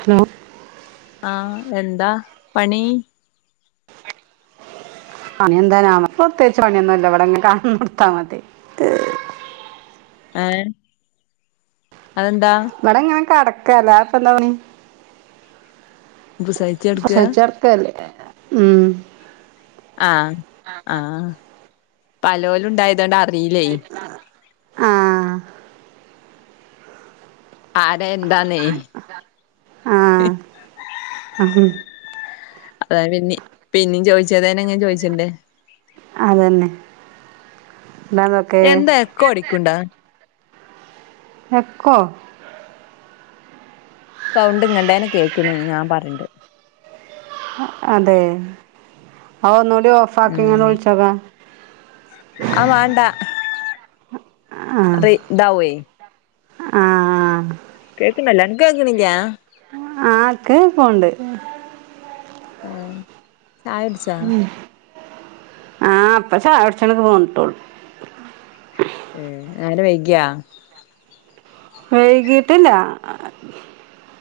Hello ആഹ് എന്താ പണി പണിയെന്താ നമക്ക് പ്രത്യേകിച്ച് പണിയൊന്നുല്ല ഇവടെങ്ങനെ കട്ന്നൊട്ത്താ മതി. ഏഹ് അതെന്താ? ഇവടങ്ങനെ കടക്കാ അല്ലാതിപ്പെന്താ പണി ബുസായി പ്രസവിച്ചട്ക്കല്ലേ ഉം. ആഹ് ആഹ് പലോലുണ്ടായതോണ്ട് അറീല്ലേ. ആഹ് ആരാ എന്താന്നെ അഹ് ഉം അത പിന്നെ പിന്നീ ചോയിച്ചതേന്നേ ഞാ ചോയ്ച്ചണ്ടെ അതെന്നെ എന്താ എക്കോ അടിക്കുംണ്ടാ? എക്കോ സൗണ്ട് ഇങ്ങണ്ടേനെ കേൾക്ക്ണ് ഞാ പറണ്ടെ അതെ അവ് ഒന്നൂടി ഓഫാക്കിങ്ങാണ്ട് വിളിച്ചോക്കാ ആഹ് വാണ്ടാ ആ റി ദാവേയ്. ആ കേക്ക്ണല്ലോ അൻക്കേക്കിണില്യേ? ആക്ക് ഫോൺ ണ്ട് ആഹ് ചായടിച്ച് ഉം ആഹ് ഇപ്പ ചായ കുടിച്ചാണ്ട് പോന്ന്ട്ടൊള്ളൂ. ഉം നേരം വൈകിയ വൈകിട്ടില്ല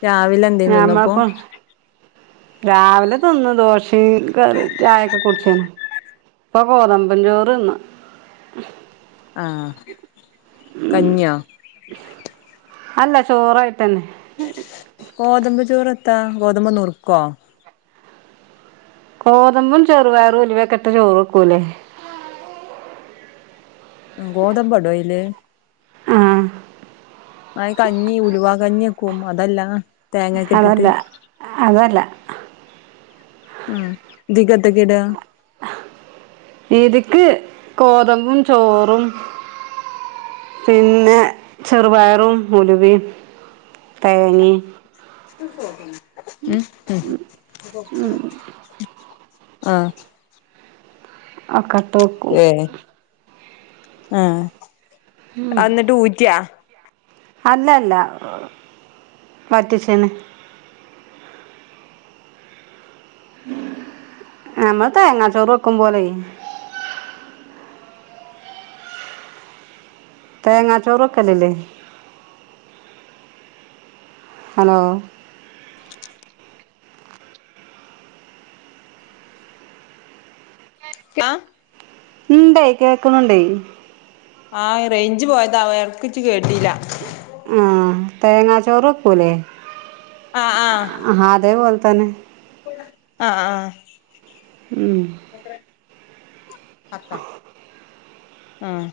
രാവിലെ എന്തേനി തിന്നപ്പോ ഞമ്മക്ക രാവിലെ തിന്ന് ദോശേം കറി ചായൊക്കെ കുട്ച്ചീണ്. ഇപ്പം ഗോതംമ്പചോർതിന്ന്. ആഹ് കഞ്ഞിയോ? [inaudible] അല്ല ചോറായിട്ട്ന്നെ ഗോതമ്പ് ചോറ് എത്താ? ഗോതമ്പ് നുറുക്കോ. ഗോതമ്പും ചെറുപയറും ഉൽവക്കിട്ട് ചോറ് വെക്കൂലേ? ഗോതമ്പ് ഇടോ അയില്? ആഹ് ആഹ് കഞ്ഞി ഉലുവാ കഞ്ഞി വെക്കും അതല്ലാ അതല്ലാ അതല്ലാ. ആഹ് ഇദി കെതെക്കെ ഇടാ? ഇതിക്ക് ഗോതമ്പും ചോറും പിന്നെ ചെറുപയറും ഉലുവിം തേങ്ങേമ് [inaudible] ഉം ഉം ആഹ് [unintelligible] ഏ ആഹ് അഹ് അന്നിട്ട് ഊറ്റിയാ? അല്ലല്ലാ വറ്റിച്ചേണ്. നമ്മൾതേങ്ങാ ചോറ് വെക്കും പോലെ തേങ്ങാച്ചോർ വെക്കലില്ലേ? ഹലോ ആഹ് ഇണ്ടെ കേക്കണുണ്ടെ. ആഹ് റേഞ്ച് പോയതാവും എടക്ക് വെച്ച് കേട്ടീല്ലാ ആഹ് തേങ്ങാ ചോറ് വെക്കൂലേ ആ അതേപോലെ തന്നെ. ആഹ് ആഹ് ഉം. [unintelligible] ആഹ്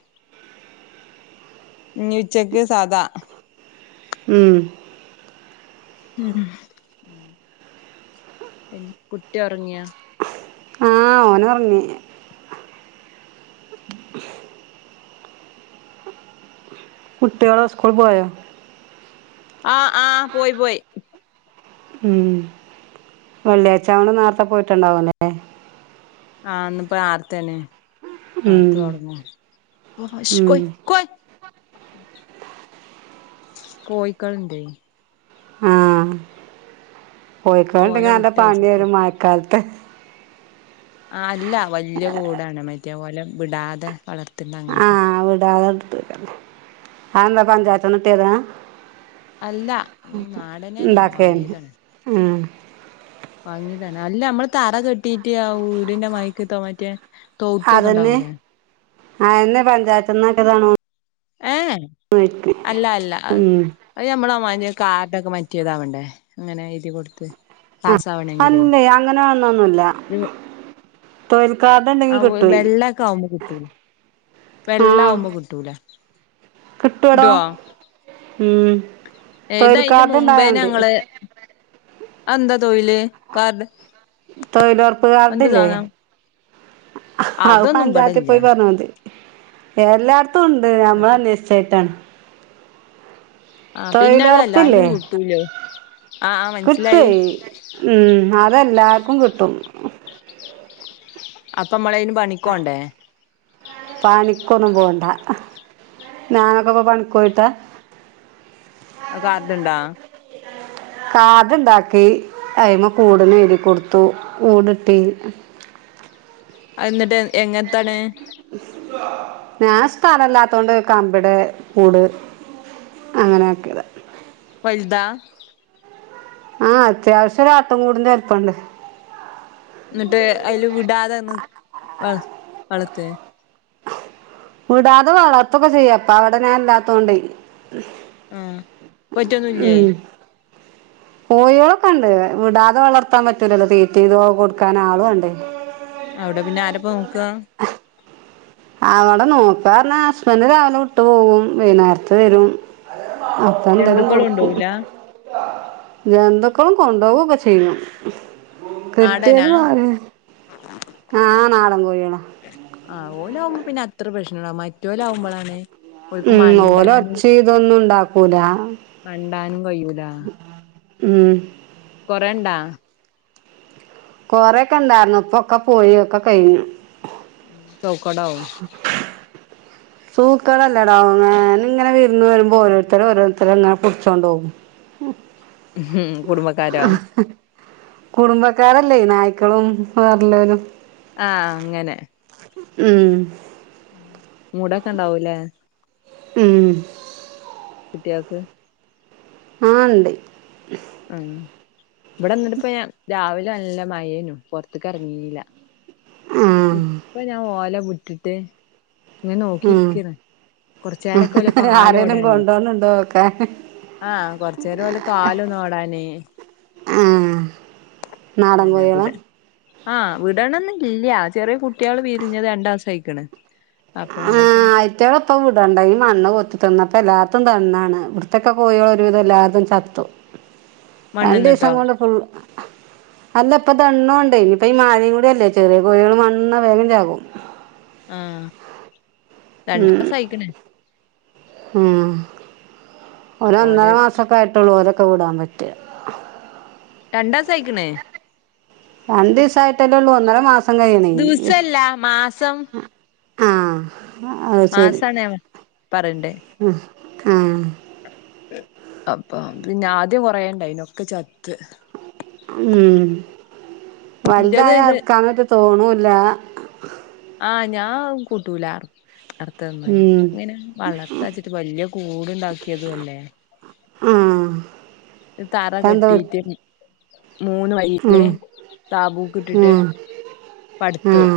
ഇഞ് ഉച്ചക്ക് സാദാ ഉം ഉം കുട്ടി ഉറങ്ങിയാ ആഹ് ഓന് ഒറങ്ങി കുട്ടിഓൾ സ്കൂളിൽ പോയാ ആഹ് ആഹ് പോയി പോയി ഉം വെള്ളിയാഴ്ച ആയോണ്ട് നേരത്തെ പോയിട്ടുണ്ടാവല്ലേ ആഹ് ഇന്ന്പ്പോ നെർത്തേന് ഉം തുടങ്ങിയ ഓ ഷ് ഉം കോയി കോയി കോയിക്കൾ ണ്ടെ കോയിക്കൾണ്ടെങ്കിൽ ഓലെ നല്ല പണി വിട്ടയച്ചിട്ട് വരും മഴക്കാലത്ത് ആഹ് അല്ല വല്ല്യകൂടാണ് മറ്റേ ഒലെ വിടാതെ വളർത്തണ്ട ആ അങ്ങനത്തെ വിടാതെ നിർത്ത അതെന്താ ഉം പഞ്ചായത്ത്ന്ന് കിട്ടിയതാ അല്ല നാടനെന്നെണ് വാങ്ങിയതാണ് ആഹ് വാങ്ങിതാണ് അല്ല നമ്മള് തറ കെട്ടീട്ട് ആഹ് വീടിന്റെ മരിക്കത്തെ മാറ്റെ തോട്ടൊക്കെ ഉണ്ടാവുലേ ആഹ് എന്നെ പഞ്ചായത്ത് നിന്നൊക്കെ ഒരുതവണ ഏഹ് അല്ല അല്ല അത് ഉം നമ്മളമതി കാർഡൊക്കെ മാറ്റിയതാവേണ്ടേ അങ്ങനെ എഴുതി കൊടുത്ത് ആഹ് പാസ്സാവണെങ്കിലേ അല്ലേ അങ്ങനെ വന്നൊന്നുമല്ല ഇത് തൊഴൽ കാർഡ് ഉണ്ടെങ്കിൽ കിട്ടുവയി ക് അതൊന്നും കിട്ടൂല വെള്ള ആകുമ്പോ കിട്ടൂല കിട്ടുവടാ കിട്ടുവോ ഉം തൊഴിൽക്കാർഡുണ്ടായ മതി അതെന്തതൊഴില്ക കാർ തൊഴിലുറപ്പുകാർഡില്ലേ അത് അതൊന്നും ഇബടല്ല പഞ്ചായത്തിപോയി പറഞ്ഞമതി എല്ലായിടത്തും ഉണ്ട് ഞമ്മൾ അത് അന്വേഷിച്ചായിട്ടാണ് ആഹ് പിന്നെ അതല്ല തൊഴിലുറപ്പില്ലേ ആർക്കും കിട്ടൂലോ ആഹ് ആഹ് കിട്ടുവേ മനസ്സിലായി ഉം അതെല്ലാർക്കും കിട്ടും അപ്പൊ നമ്മളന് പണിക്കോണ്ടേ പണിക്കൊന്നും പോണ്ട ഞാനൊക്കെ ഇപ്പോ പണിക്ക് പോയിട്ടാ [unintelligible] കാർഡുണ്ടാ കാർഡുണ്ടാക്കി അതി്മ കൂടന് എഴുതി കൊടുത്തു കൂടിട്ടി എന്നിട്ട് എങ്ങനത്താണ് ഞാൻ സ്ഥലല്ലാത്തോണ്ട് കമ്പിടെ കൂട് അങ്ങനെയാക്കിയതാ വലുതാ ആഹ് അത്യാവശ്യം ഒരാട്ടിൻ കൂട്ടിന്നടുത്തുണ്ട് എന്നിട്ട് അതില് വിടാതെന്ന് വ വളർത്തേ വിടാതെ വളർത്തൊക്കെ ചെയ്യ അപ്പ അവിടെ ഞാൻ ഇല്ലാത്തോണ്ട് ആ പറ്റൊന്നുല്ലേ ഉം [inaudible] കോഴികളൊക്കെ ഉണ്ട് വിടാതെ വളർത്താൻ പറ്റൂലല്ലോ തീറ്റീ ഇതോക്കെ കൊടുക്കാൻ ആളുവേണ്ടേ അവിടെ പിന്നെ ആരപ്പ നോക്കുക അവിടെ നോക്ക പറഞ്ഞാ ഹസ്ബൻഡ് രാവിലെ വിട്ട് പോകും വൈകുന്നേരത്ത് വരും അപ്പൊ എന്തായാലും ജന്തുക്കളും കൊടുക്കും ഉണ്ടാവൂല എന്തൊക്കളും കൊണ്ടുപോകൊക്കെ ചെയ്യും നാടനാ കിട്ടിയത് പറഞ്ഞു ആഹ് നാടൻ കോഴികള ആഹ് ഓല് ആകുമ്പോ പിന്നെ അത്ര പ്രശ്നുണ്ടാവില്ല മറ്റൊല് ആകുമ്പോളാണ് ഉം ഓല് ഒച്ച ഇതൊന്നും ഇണ്ടാക്കൂല മണ്ടാനും കഴിയൂല ഉം കൊറയിണ്ടാ കൊറെക്കെ ഇണ്ടായിരുന്നു ഇപ്പൊക്കെ പോയിയൊക്കെ കഴിഞ്ഞു സോക്കടവും സൂക്കടല്ലടാ ഇത് ഇങ്ങെ വിരുന്ന് വരുമ്പോൾ ഓരോരുത്തര് ഓരോരുത്തരും ഇങ്ങനെ പുടിച്ചൊണ്ടൊ കും കുടുംബക്കാരോ [inaudible] കുടുംബക്കാരല്ലേ നായ്ക്കളും വേറെല്ലൊരും ആഹ്അങ്ങനെ ഉം മൂടൊക്കെ ഇണ്ടാവൂല്ലേ ഉം കുട്വാൾക്ക് ആഹ് ഇണ്ടയ് ഉം ഇവിടെന്നിട്ടപ്പ രാവിലെ നല്ല മഴേ ന്നു പൊറത്തക്ക് എറങ്ങില്ല ആ ഇപ്പ ഞാൻ ഓല വിട്ടിട്ട് ഇങ്ങനെ ഉം നോക്കിരിക്കാണ് ആരേലും കൊണ്ടോന്നിണ്ടോ ഓക്കാൻ ആഹ് കൊറചേരം ഓലെ കാല് നോടാനേ ആഹ് അനെ വിട ആഹ് വിടണന്നില്ല ചെറിയ കുട്ടികള് വിരിഞ്ഞത് രണ്ടാസം ആയിക്ക്ണ് അപ്പൊ ഓലൊക്കെ കുട്വാളെ ഇപ്പം വിടണ്ട ഈ മണ്ണ് കൊത്തിത്തിന്നു അപ്പോം എല്ലാത്തു ദണ്ണാണ് ഇവിടുത്തേക്ക കോഴികള് ഒരു വിധം എല്ലാരതും ചത്തു രണ്ടീസം മണ്ണ്ന്നിട്ടോ കൊണ്ട് ഫുൾ അല്ല ഇപ്പ ദണ്ണു ഉണ്ടെ ഇനിയിപ്പ ഈ മഴയും കൂടിയല്ലേ ചെറിയ കോഴികൾ മണ്ണ്ന്ന വേഗംചാകും ആഹ് ഉം രണ്ടാസം ആയിക്കണ് ഉം അപ്പൊ ഒരൊന്നര ഓലെ മാസം സൊക്കെ ആയിട്ടൊള്ളൂ ഓരൊക്കെ വിടാ പറ്റ രണ്ടാസായിക്ക്ണ് രണ്ടീസായിട്ടല്ലേള്ളൂ ഒന്നര മാസം കഴിയ ണേ ദിവസല്ല മാസം ആഹ് അയ് ശരി മാസാണ് ഞാൻ പറയണ്ടേ ആഹ് അപ്പ പിന്നെ ആദ്യം കൊറേയിണ്ടായിനു ഒക്കെ ചത്ത് ഉം ഇന്റത് വൽതായ ഇത് അർക്കാനറ്റെ തോന്നുല്ല ആഹ് ഞാൻ കൂട്ടൂലാ അർത്ത നന്നായി ഉം ഇങ്ങനെ വളർത്തച്ചിട്ട് വല്യ കൂട്ണ്ടാക്കിയതും അല്ലേ ആഹ് തറ ഇപ്പെന്താ കെട്ടിട്ട് മൂന്ന് വയീല് ഉം താപൂക്കിട്ടിട്ട് ഉം പടുത്തു ഉം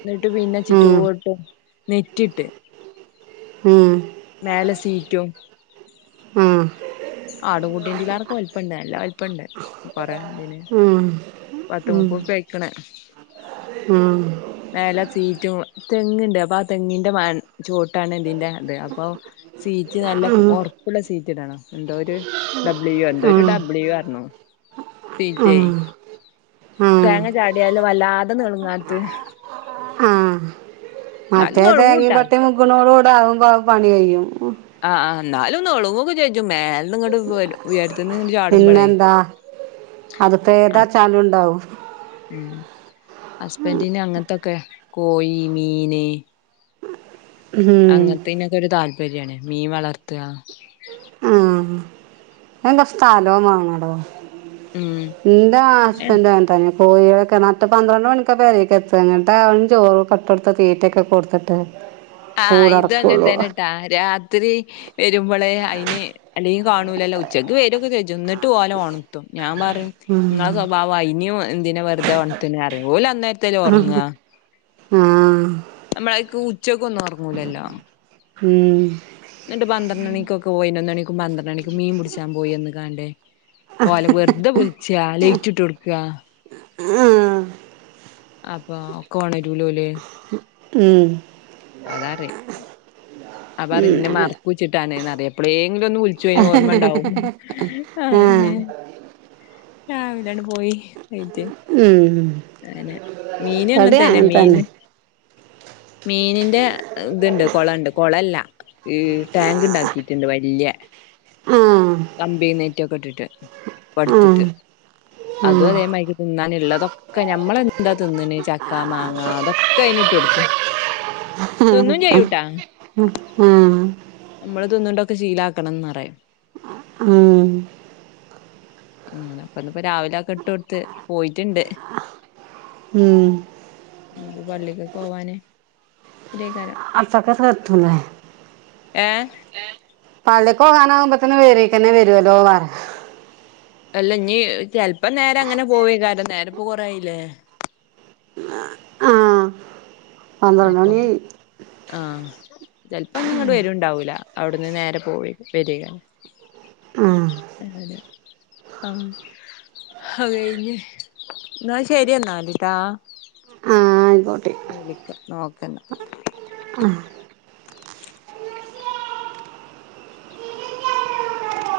എന്നിട്ട് പിന്നെ ഉം ചിറ്റോടും നെറ്റിട്ട് മ് ഹ് മേലെ സീറ്റും ഉം ആടും കുട്ടിൻ്റേലേറെ വലുപ്പണ്ട് നല്ലാ വലുപ്പംണ്ട് കൊറെ ന്തിന് ഉം പത്ത് ഉം മൂപ്പുറിപ്യ ആയിക്ക്ണ് ഉം മേല സീറ്റും തെങ്ങിണ്ട് അപ്പൊ ആ തെങ്ങിന്റെ മ ചോട്ടാണ് ഇതിന്റെ അത് അപ്പോ സീറ്റ് നല്ല ഉം ഒറപ്പുള്ള സീറ്റ് ഇടണം എന്തോരു ഡബ്ളിയു എന്തോരു ഉം ഡബ്ൾയു റഞ്ഞു സീറ്റേ ഉം തേങ്ങ ചാടിയാലും വല്ലാതെ നെളുങ്ങാത്ത ആഹ് ന്നാലും ഞളുങ്ങുട്ടൊ [unintelligible] അവുമ്പ പണി കയ്യും ആ ആ ന്നാലു ഒന്നെളകുഒക്കേ ചെയ്യു മേൽന്നിങ്ങട്ട് വരും ഉയരത്ത്ന്ന് ചാടുമ്പളെ അതിപ്പോ ഏതാ ചാലുണ്ടാവും അസ്ബൻറിന് അങ്ങൻത്തൊക്കെ കോയി മീന് ഉം അങ്ങൻത്തീനൊക്കെ ഒരു താല്പര്യാണ് മീൻ വളർത്താ ആഹ് [unintelligible] സ്ഥലോം വേണെ ടോ ഉം ഇന്റ അസ്ബൻഡു ആൻതന്നെ പോയോക്ക നട്ട പന്ത്രണ്ട് മണിക്ക പെരേ ക്കത്ത ന്നിട്ട ചോറക്കെട്ടട്ത്ത് തീറ്റൊക്കെ കൊടുത്തിട്ട് ആഹ് ഇതു അങ്ങൻ കൂടടക്കുള്ളൂ തന്നെട്ടാ രാത്രി വരുമ്പള് അയിന് അല്ലെങ്കി കാണൂലല്ലോ ഉച്ചക്ക് വെരു ഒ ക്കെ ചെഞ്ചും ന്നിട്ടും ഓലെ ഒണത്തും ഞാൻ പറയും ഇങ്ങളെ സ്വഭാവം അയിനേം എന്തിന വെറുതെ ഒണത്തിന് അറിം ഓല് അന്നേരത്തെല്ലെ ഒറങ്ങാ ആഹ് നമ്മളാക്ക് ഉച്ചക്കൊന്നും ഒറങ്ങൂലല്ലോ ഉം എന്നിട്ട് പന്ത്രണ്ട്ണിക്കൊക്കെ പോയി പയിനൊന്നണിക്കും പന്ത്രണ്ട് മണിക്ക് മീൻ പിടിച്ചാൻ പോയി വന്ന് കാണ്ടേ ഓലെ വെർതെ വിളിച്ചാ ലെയിറ്റ്‌ട്ടൊട്ക്കാ ഉം അപ്പോ ഒണരൂലോല് ഉം അതറിം അപ്പറിം ഉം ഇന്നെ അങ്ങനെ മറക്കോച്ചിട്ടാണ് ന്നറിയും എപ്പളേങ്കിലും ഒന്ന് വിളിച്ചുഴിഞ്ഞാ ഓർമ്മ ഉണ്ടാകും ആഹ് ങ്ങനെ രാവിലാണ് പോയി വെയിറ്റ് ഉം അയെന്നെ മീനെ ഇവടിം അങ്ങൻത്തെന്നെ അങ്ങനെ തന്നെ മീന് മീനിന്റെ ഇത്ണ്ട് കൊളണ്ട് കൊളല്ല ഈ ടാങ്ക് ഉണ്ടാക്കിയിട്ടുണ്ട് വല്ല്യ ആഹ് കമ്പി നെറ്റൊക്കെ ഇട്ടിട്ട് പടുത്തിട്ട് ആഹ് അത് ആഹ് അതേ മാതിരി തിന്നാനുള്ളതൊക്കെ ഞമ്മളെന്താ തിന്നണ് ചക്ക മാങ്ങ അതൊക്കെ അയിനിട്ട് കൊട്ക്കും [inaudible] [unintelligible] നമ്മള് തിന്ന്ണ്ടൊക്കെ ശീലാക്കണംന്ന് റയാ ആഹ് [inaudible] അങ്ങനെ അപ്പന്ന്പ്പോ രാവിലെ ഒക്കെ ഇട്ടു കൊടുത്ത് പോയിട്ടുണ്ട് ഉം നിപ്പൊ പള്ളിക്കക്ക് പോവാൻ വരോകാരം അത്തകസതുലേ ഏഹ് പള്ളിക്ക് പോകാനാകുമ്പോത്തന് പേരേക്കന്നെ വരുല്ലോ അറിയ അല്ല ഞ്ഞി ചെൽപ്പൊ നേരെ അങ്ങനെ പോവേകാരം നേരപ്പൊ കൊറായില്ലേ ആഹ് പന്ത്രണ്ട് മണി അപ്പം ആയി ആഹ് ചെൽപ്പോ ഞ്ഞി ഇങ്ങട്ട് വര്ണ്ടാവൂല അവിടുന്ന് നേരെ പോവ വരി ആഹ് അങ്ങനെ ആഹ് ഹത് കഴിഞ്ഞ് എന്നാ ശരിയെന്നാ ലിട്ടോ ആഹ് ആയിക്കോട്ടെ ഞാൻ വിളിക്ക നോക്കന്ന